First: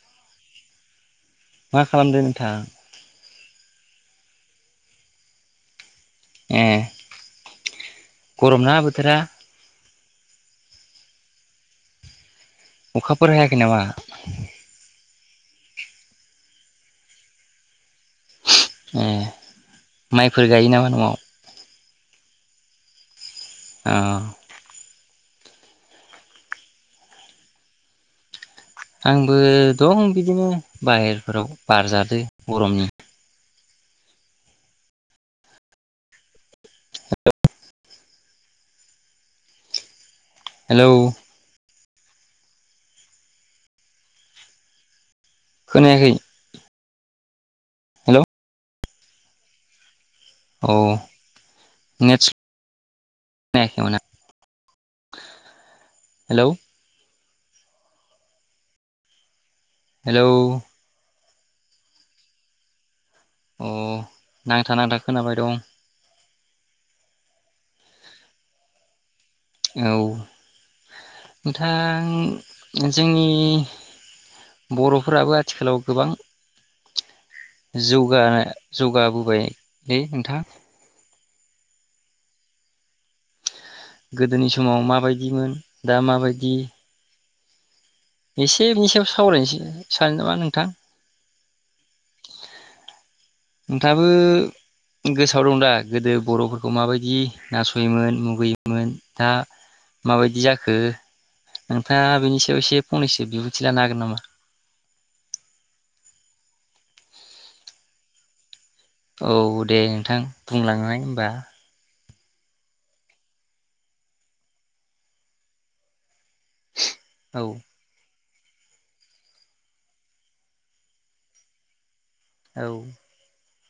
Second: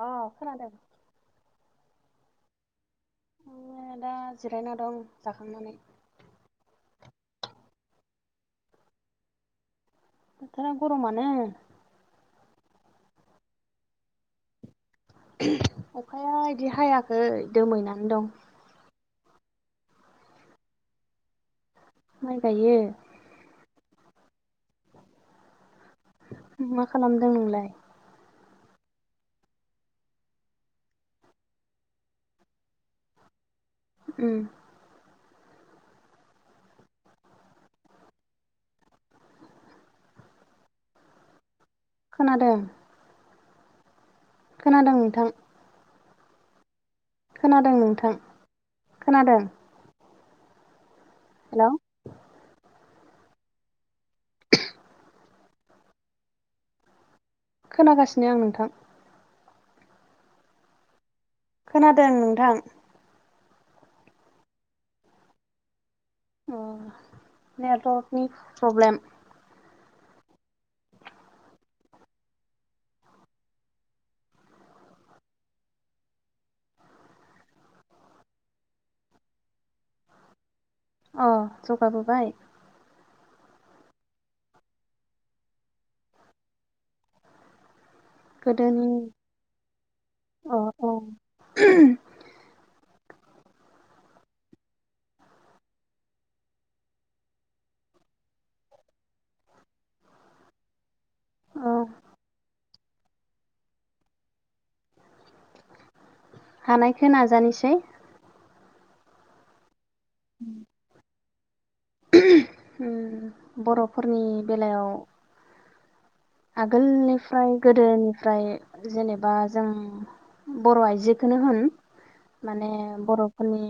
अ खोनादों मा खालामदों नोंथाङा ओ दा जिरायना दं जाखांनानै ए गरम नङा बोथोरा बोथोरा गरमानो अखाफोर हायाखै नामा अखाया बिदि हायाखै दोमैनानै दं ए माइफोर गायो नामा न'आव। माइ गायो। औ मा खालामदों नोंलाय? आंबो दं बिदिनो बाहेरफोराव बारजादो गरमनि। उम हेलौ खोनादों खोनादों नोंथां। खोनायाखै। खोनादों नोंथां। हेलौ खोनादों। औ हेलौ नेटच दे होनबाना। [inaudible] हेलौ खोनागासिनो आं नोंथां। हेलौ खोनादों नोंथां। अ नांथा नांथा खोनाबाय दं। उम नेटवारकनि प्रब्लेम। औ नोंथां जोंनि बर'फोराबो आथिखालाव गोबां जौगा जौगाबोबाय लै नोंथां। अ जौगाबोबाय गोदोनि समाव माबायदिमोन दा माबायदि एसे गोदोनि बेनि सायाव सावरायनोसै सानो नामा अ नोंथां। [inaudible] नोंथाङाबो गोसोआव दं दा गोदो बर'फोरखौ माबायदि नासयोमोन मुगैयोमोन दा माबायदि जाखो अ नोंथाङा बेनि सायाव एसे फंनैसो बिबुंथि लानो हागोन नामा। हानायखो नाजानोसै। औ दे नोंथां बुंलांनाय होनबा उम बर'फोरनि बेलायाव आगोल औ निफ्राय गोदोनि ओमफ्राय जेनेबा जों बर' आइजोखौनो होन औ माने बर'फोरनि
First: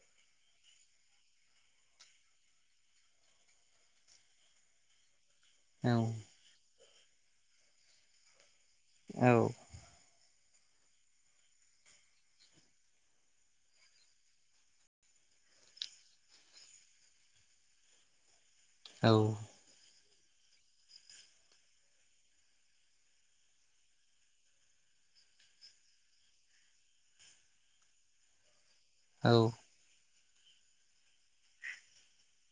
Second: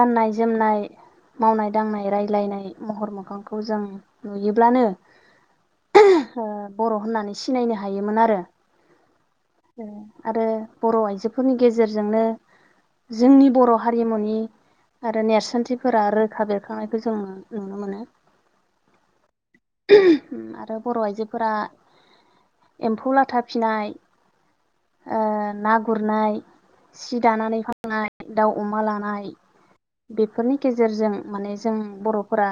गाननाय जोमनाय मावनाय दांनाय रायलायनाय महर मोखांखौ जों नुयोब्लानो औ ओ बर' होननानै सिनायनो हायोमोन आरो औ आरो बर' आइजोफोरनि गेजेरजोंनो जोंनि बर' हारिमुनि आरो नेरसोनथिफोरा रोखा बेरखांनायखौ जों नु नुनो मोनो। औ आरो बर' आइजोफोरा एम्फौ लाथा फिनाय ओ ना गुरनाय सि दानानै फाननाय दाउ अमा लानाय औ बेफोरनि गेजेरजों माने जों बरफोरा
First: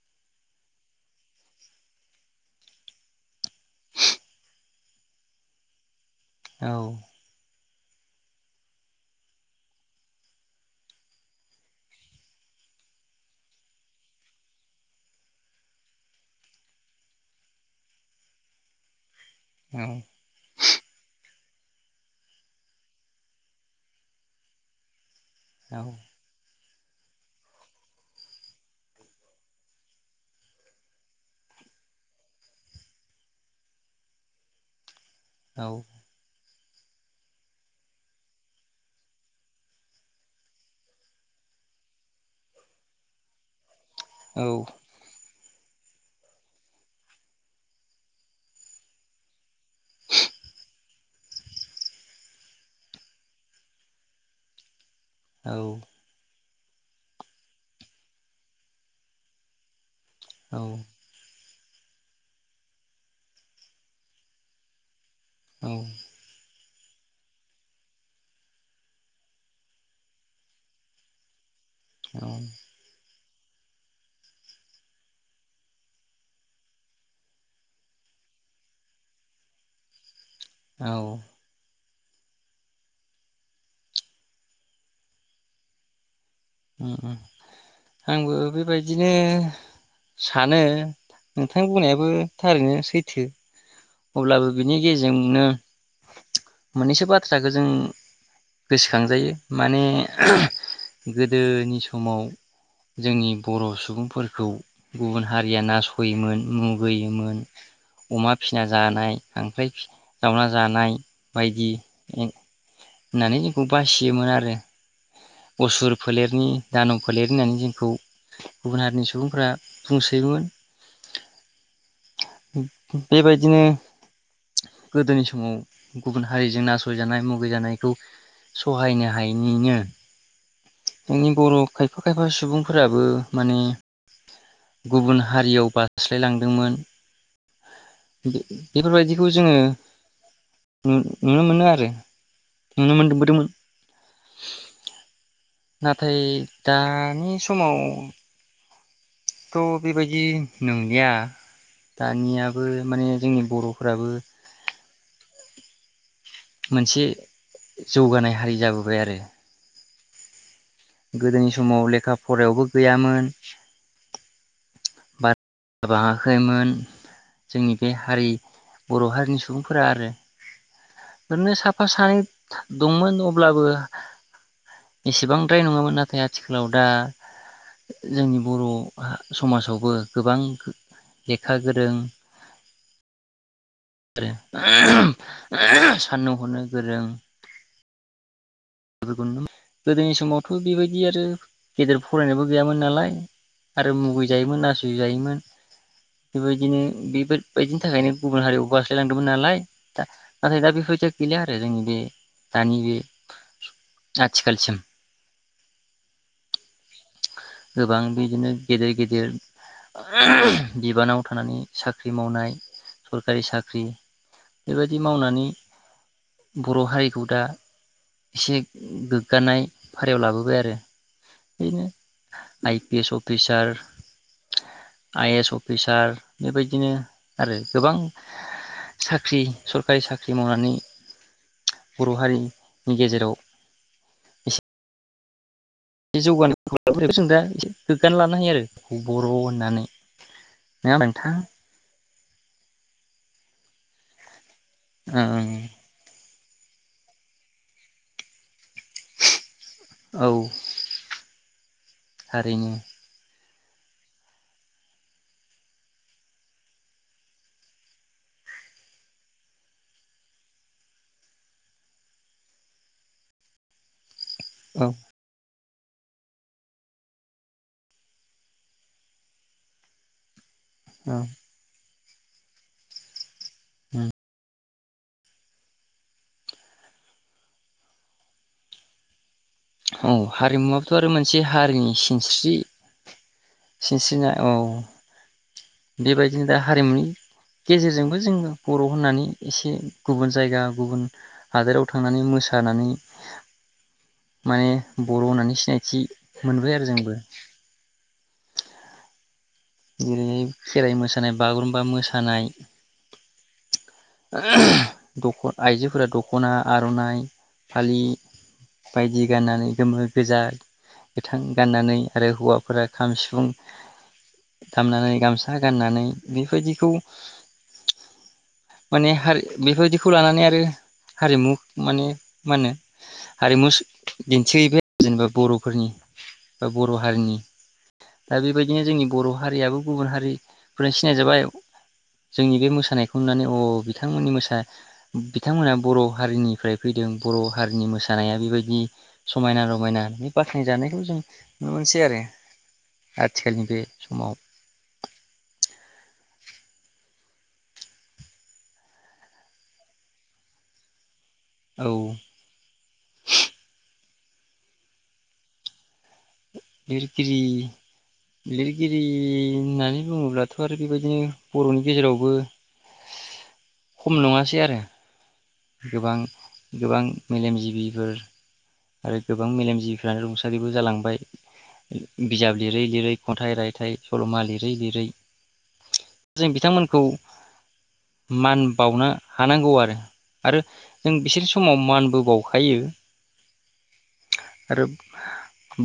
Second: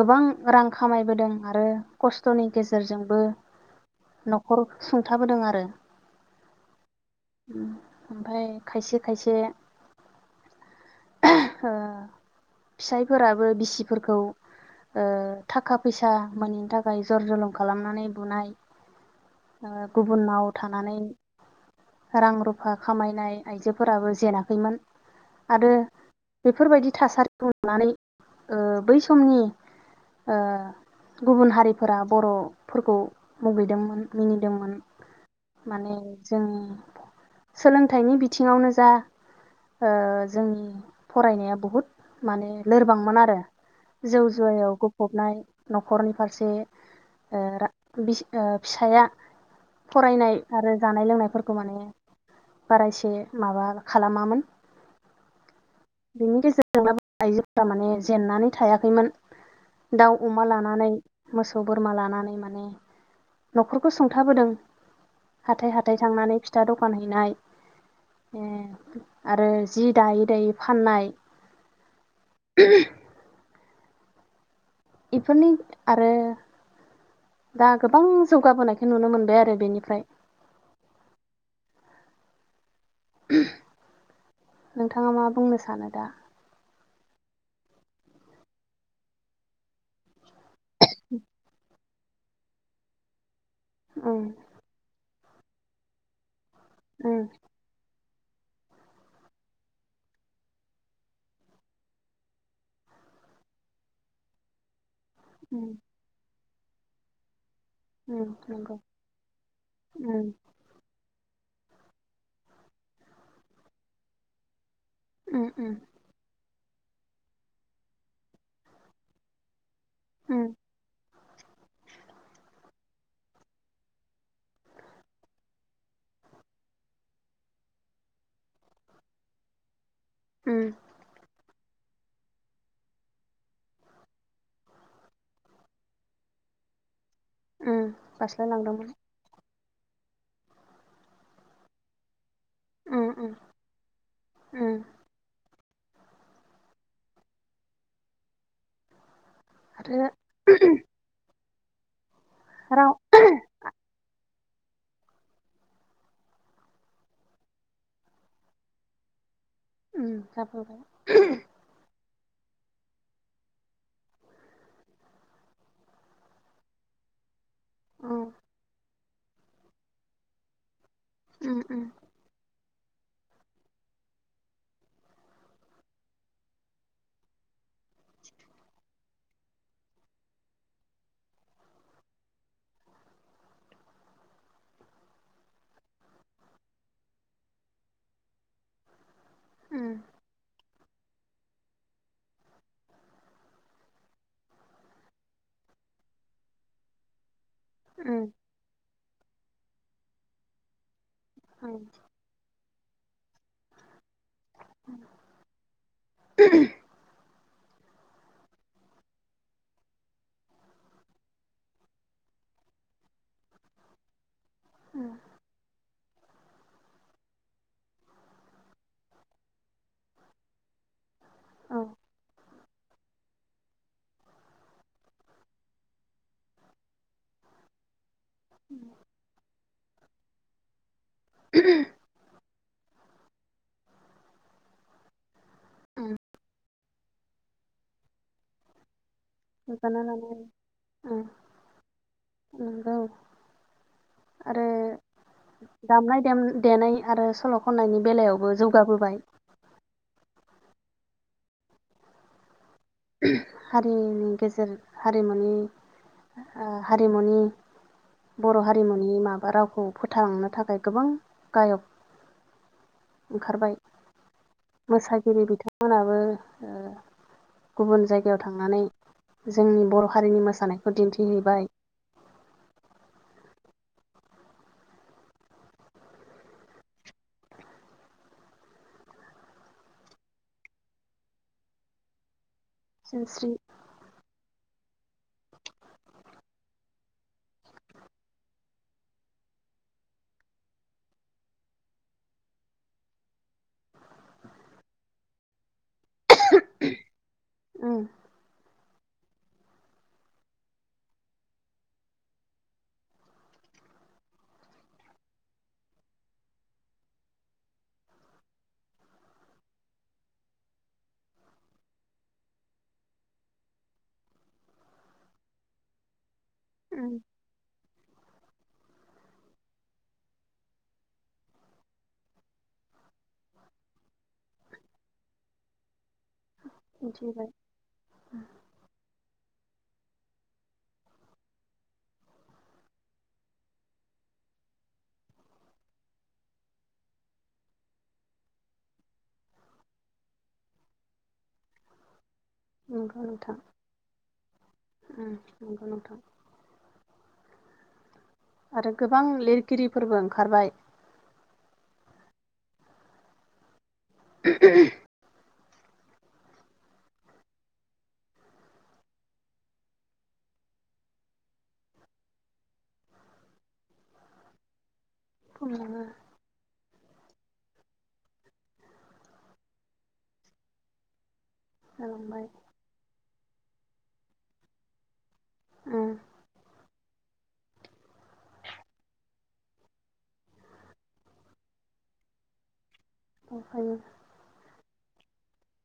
गोबां रां खामायबोदों आरो खस्थनि गेजेरजोंबो नखर सुंथाबोदों आरो औ ओमफाय खायसे खायसे ओ फिसायफोराबो बिसिफोरखौ ओ थाखा फैसा मोनैनि थाखाय जर जलुम खालामनानै बुनाय ओ औ गुबुनाव थानानै रां रुफा खामायनाय आइजोफोराबो जेनाखैमोन। आरो बेब बेफोरबायदि थासारिखौ नुनानै ओ बै समनि ओ गुबुन हारिफोरा बरफोरखौ मुगैदोंमोन मिनिदोंमोन। माने जों सोलोंथाइनि बिथिङावनो जा ओ जोंनि फरायनाया बहुद माने लोरबांमोन आरो। जौ जुयायाव ग फ्राय नखरनि फारसे ओ रां बिस फिसाया फरायनाय आरो जानाय लोंनायफोरखौ माने बारायसे माबा खालामामोन। औ। बिनि गेजेरजोंबाबो आइजोफोरा माने जेननानै थायाखैमोन। दाउ अमा लानानै। मोसौ बोरमा लानानै माने नखरखौ सुंथाबोदों। हाथाय हाथाय थांनानै फिथा दखान हैनाय ए आरो जि दायै दायै फाननाय। [unintelligible] इफोरनि आरो दा गोबां जौगाबोनायखौ नुनो मोनबाय आरो बेनिफ्राय औ। नोंथाङा मा बुंनो सानो दा? उम उम आंबो बेबायदिनो सानो नोंथांनि बुंनायाबो बो थारैनो सैथो। उम अब्लाबो बिनि गेजेर जोंनो मोननैसो उम बाथ्राखौ‌ जों गोसोखांजायो माने गोदोनि समाव जोंनि बर' सुबुंफोरखौ गुबुन हारिया नासयोमोन मुगैयोमोन उम अमा फिसिना नंगौ जानाय खांख्राय फि उम जावना जानाय बायदि एं होननानै जोंखौ बासियोमोन आरो उम उम नि दानब फोलेर होननानै जोंखौ गुबुन हारिनि सुबुंफ्रा बुंसोयोमोन उम बेबायदिनो गोदोनि समाव गुबुन हारिजों नासयजानाय मुगैजानायखौ सहायनो हायैनिनो उम जोंनि बरफ खायफा खायफा सुबुंफोराबो माने गुबुन हारियाव बास्लायलांदोंमोन उम बे बास्लायलांदोंमोन बेफोरबायदिखौ जोङो नु नुनो मोनो आरो नुनो उम उम मोनबोदोंमोन उम नाथाय दानि समाव थ' आरो बेबायदि नंलिया दानियाबो राव माने जोंनि बर'फोराबो मोनसे जौगानाय हारि जाबोबाय आरो उम जाबोबाय गोदोनि समाव लेखा फरायायावबो गैयामोन जाबाङाखैमोन जोंनि बे उम हारि बर' हारिनि सुबुंफोरा आरो ओरैनो उम साफा उम सानै दंमोन अब्लाबो एसेबांद्राय नङामोन नाथाय आथिखालाव दा जोंनि बर' समाजावबो गोबां लेखा गोरों आरो [unintelligible] उम गोदोनि समावथ' बेबाय दि आरो गेदेर फरायनायबो गैयामोन नालाय आरो मुगै जायोमोन नासय जायोमोन बेबायदिनो बेबाय बेबायदिनि थाखायनो उम गुबुन हारियाव बारस्लायलांदोंमोन नालाय दा नाथाय दा बेफोर बायदि गैला आरो जोंनि बे दानि बे आथिखालसिम [inaudible] गोबां बिदिनो गेदेर गेदेर बिबानाव थानानै साख्रि मावनाय सरखारि साख्रि बेबायदि उम मावनानै बर' हारिखौ दा एसे गोग्गानाय फारियाव लाबोबाय आरो औ बेनो आइ P S officer I S officer बेबायदिनो आरो गोबां साख्रि सरकारि सा ख्रि मावनानै बर' हारिनि गेजेराव उम बे जौगानाय हखौ सों दा एसे गोगान लानो हायो आरो बर' होननानै बिबाना लानाय ना उम नोंथां? नंगौ। आरो ओं दामनाय देम देनाय आरो सल' खननायनि बेलायावबो जौ गाबोबाय औ थारैनो हारिनि गेजेर हारिमुनि हारिमुनि बर' हारिमुनि माबा रावखौ फोथांनो थाखाय गोबां गायक ओंखारबाय औ मोसागिरि बिथां मोनाबो गुबुन जायगायाव थांनानै जोंनि बर' हारिनि मो मोसानायखौ औ दिन्थिहैबाय होम औ हारिमुवाबोथ' आरो मोनसे हारिनि सिनस्रि सिनस्रि सिनसिना औ। बेबादिनोदा हारिमुनि गेजेरजोंबो जों बर होननानै एसे गुबुन जायगा गुबुन हादोराव थांनानै मोसानानै माने बर होननानै सिनायथि मोनबायआरो जोंबो। उम जेरै खेराइ मोसानाय बागुरुम्बा मोसानाय दख आइजोफोरा दखना आरनाइ फालि बायदि गाननानै गोमो गोजा गोथां गाननानै आरो हौवाफोरा खाम सिफुं खाम लानानै गामसा गाननानै बि फायदिखौ उम माने हारि बेफोबादिखौ लानानै आरो हारिमु माने माहोनो हारिमु सो दिन्थिहैबाय जेनेबा बरफोरनि। बा बर हारिनि दिन्थिहैबाय दा बेबायदिनो जोंनि बर हारियाबो गुबुन हारिफोरजों सिनायजाबाय जोंनि बे मोसानायखौ नुनानै अ बिथांमोननि मोसा बिथांमोनहा बर' हारिनिफ्रायफैदों बर' हारिनि मोसानाया बेबायदि समायना रमायना बे बाख्नाय जानायखौजों नुनो मोनसै आरो। नंगौ नोंथां। आथिखालनि बे समाव उम नंगौ नोंथां। [inaudible] आरो गोबां लिरगिरि फोरबो ओंखारबाय। औ। [inaudible] लिरगिरि लिरगिरि होननानै बुङोब्लाथ आरो बेबायदिनो बर'नि गेजेरावबो खम नङासै आरो। थुनलाइबो गोबां गोबां। मेलेम जिबिफोर आरो गोबां मेलेम जिबिफ्रानो रुंसारिबो जालांबाय। जालांबाय बिजाब लिरै लिरै। खन्थाइ रायथाइ सलमा लिरै लिरै। उम जों बिथांमोनखौ। मान बाउनो हानांगौआरो आरो जों बिसोरनि समाव मानबो बाउखायो। [unintelligible] आरो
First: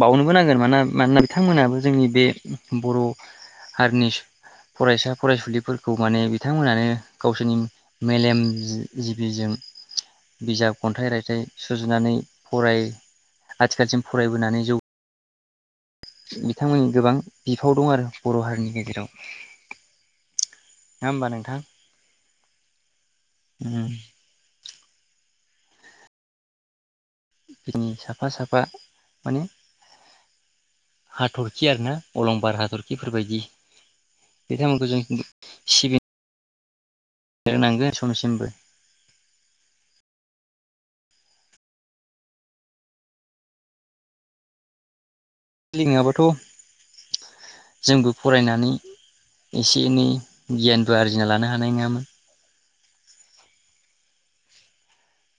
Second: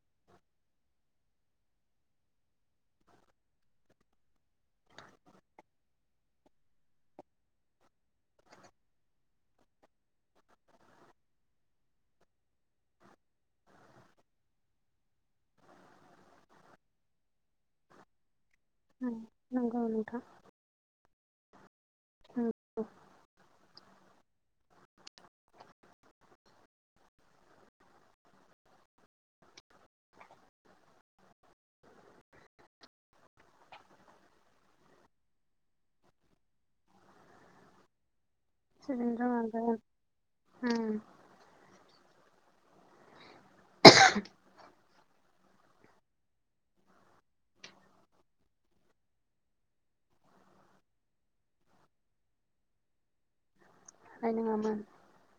बावनोबो नांगोन मानना मानोना बिथांमोनाबो जोंनि बे बर हारिनि फरायसा फरायसुलिफोरखौ माने बिथांमोनानो गावसोरनि मेलेम जि-जिबिजों बिजाब खन्थाइ रायथाइ सुजुनानै। फराय आथिखालसिम फरायबोनानै जौ बिथांमोननि गोबां बिफाव दंआरो बर हारिनि। गेजेराव उम नगौ नोंथां। नङाहोमबा नोंथां। उम उम उम। बिनि साफा साफा माने हाथरखि आरोना अलंबार हाथरखिफोरबायदि बिथांमोनखौजों सिबि रोंनांगोन समसिमबो सिबिनो रोंनांगोन ओं उम। [inaudible] खिलिं नङाबाथ' जोंबो फरायनानै एसे एनै गियानबो आरजिनालानो हानायनङामोन। हानाय नोङामोन।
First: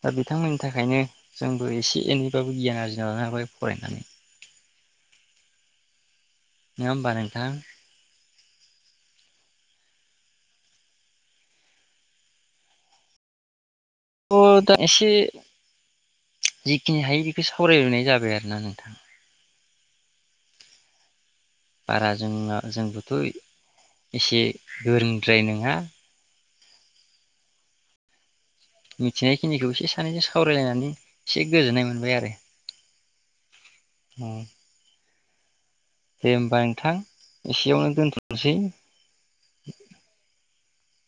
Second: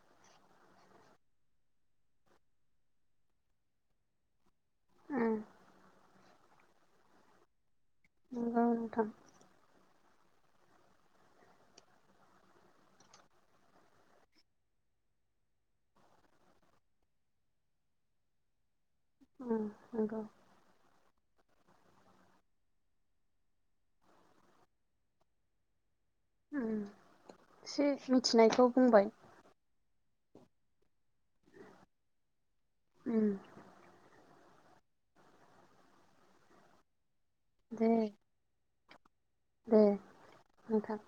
दा बिथांमोननि थाखायनो जोंबो एसे एनैबाबो गियान आरजिना लानोहाबाय फरायनानै। उम नाङाहोमबा नोंथां। नंगौ नोंथां। थ' दा एसे जिखिनि हायो बेखौ सावरायनाय जाबाय आरोना नोंथां उम नंगौ बारा जों जोंबोथ' एसे गोरोंद्राय नोङा उम एसे मि मिथिनाय खिनिखौ एसे सानैजों सावरायलायनानै एसे गोजोननाय मोनबाय आरो उम औ दे होबा नोंथां एसेयावनो दे दोनथ'नोसै दे नोंथां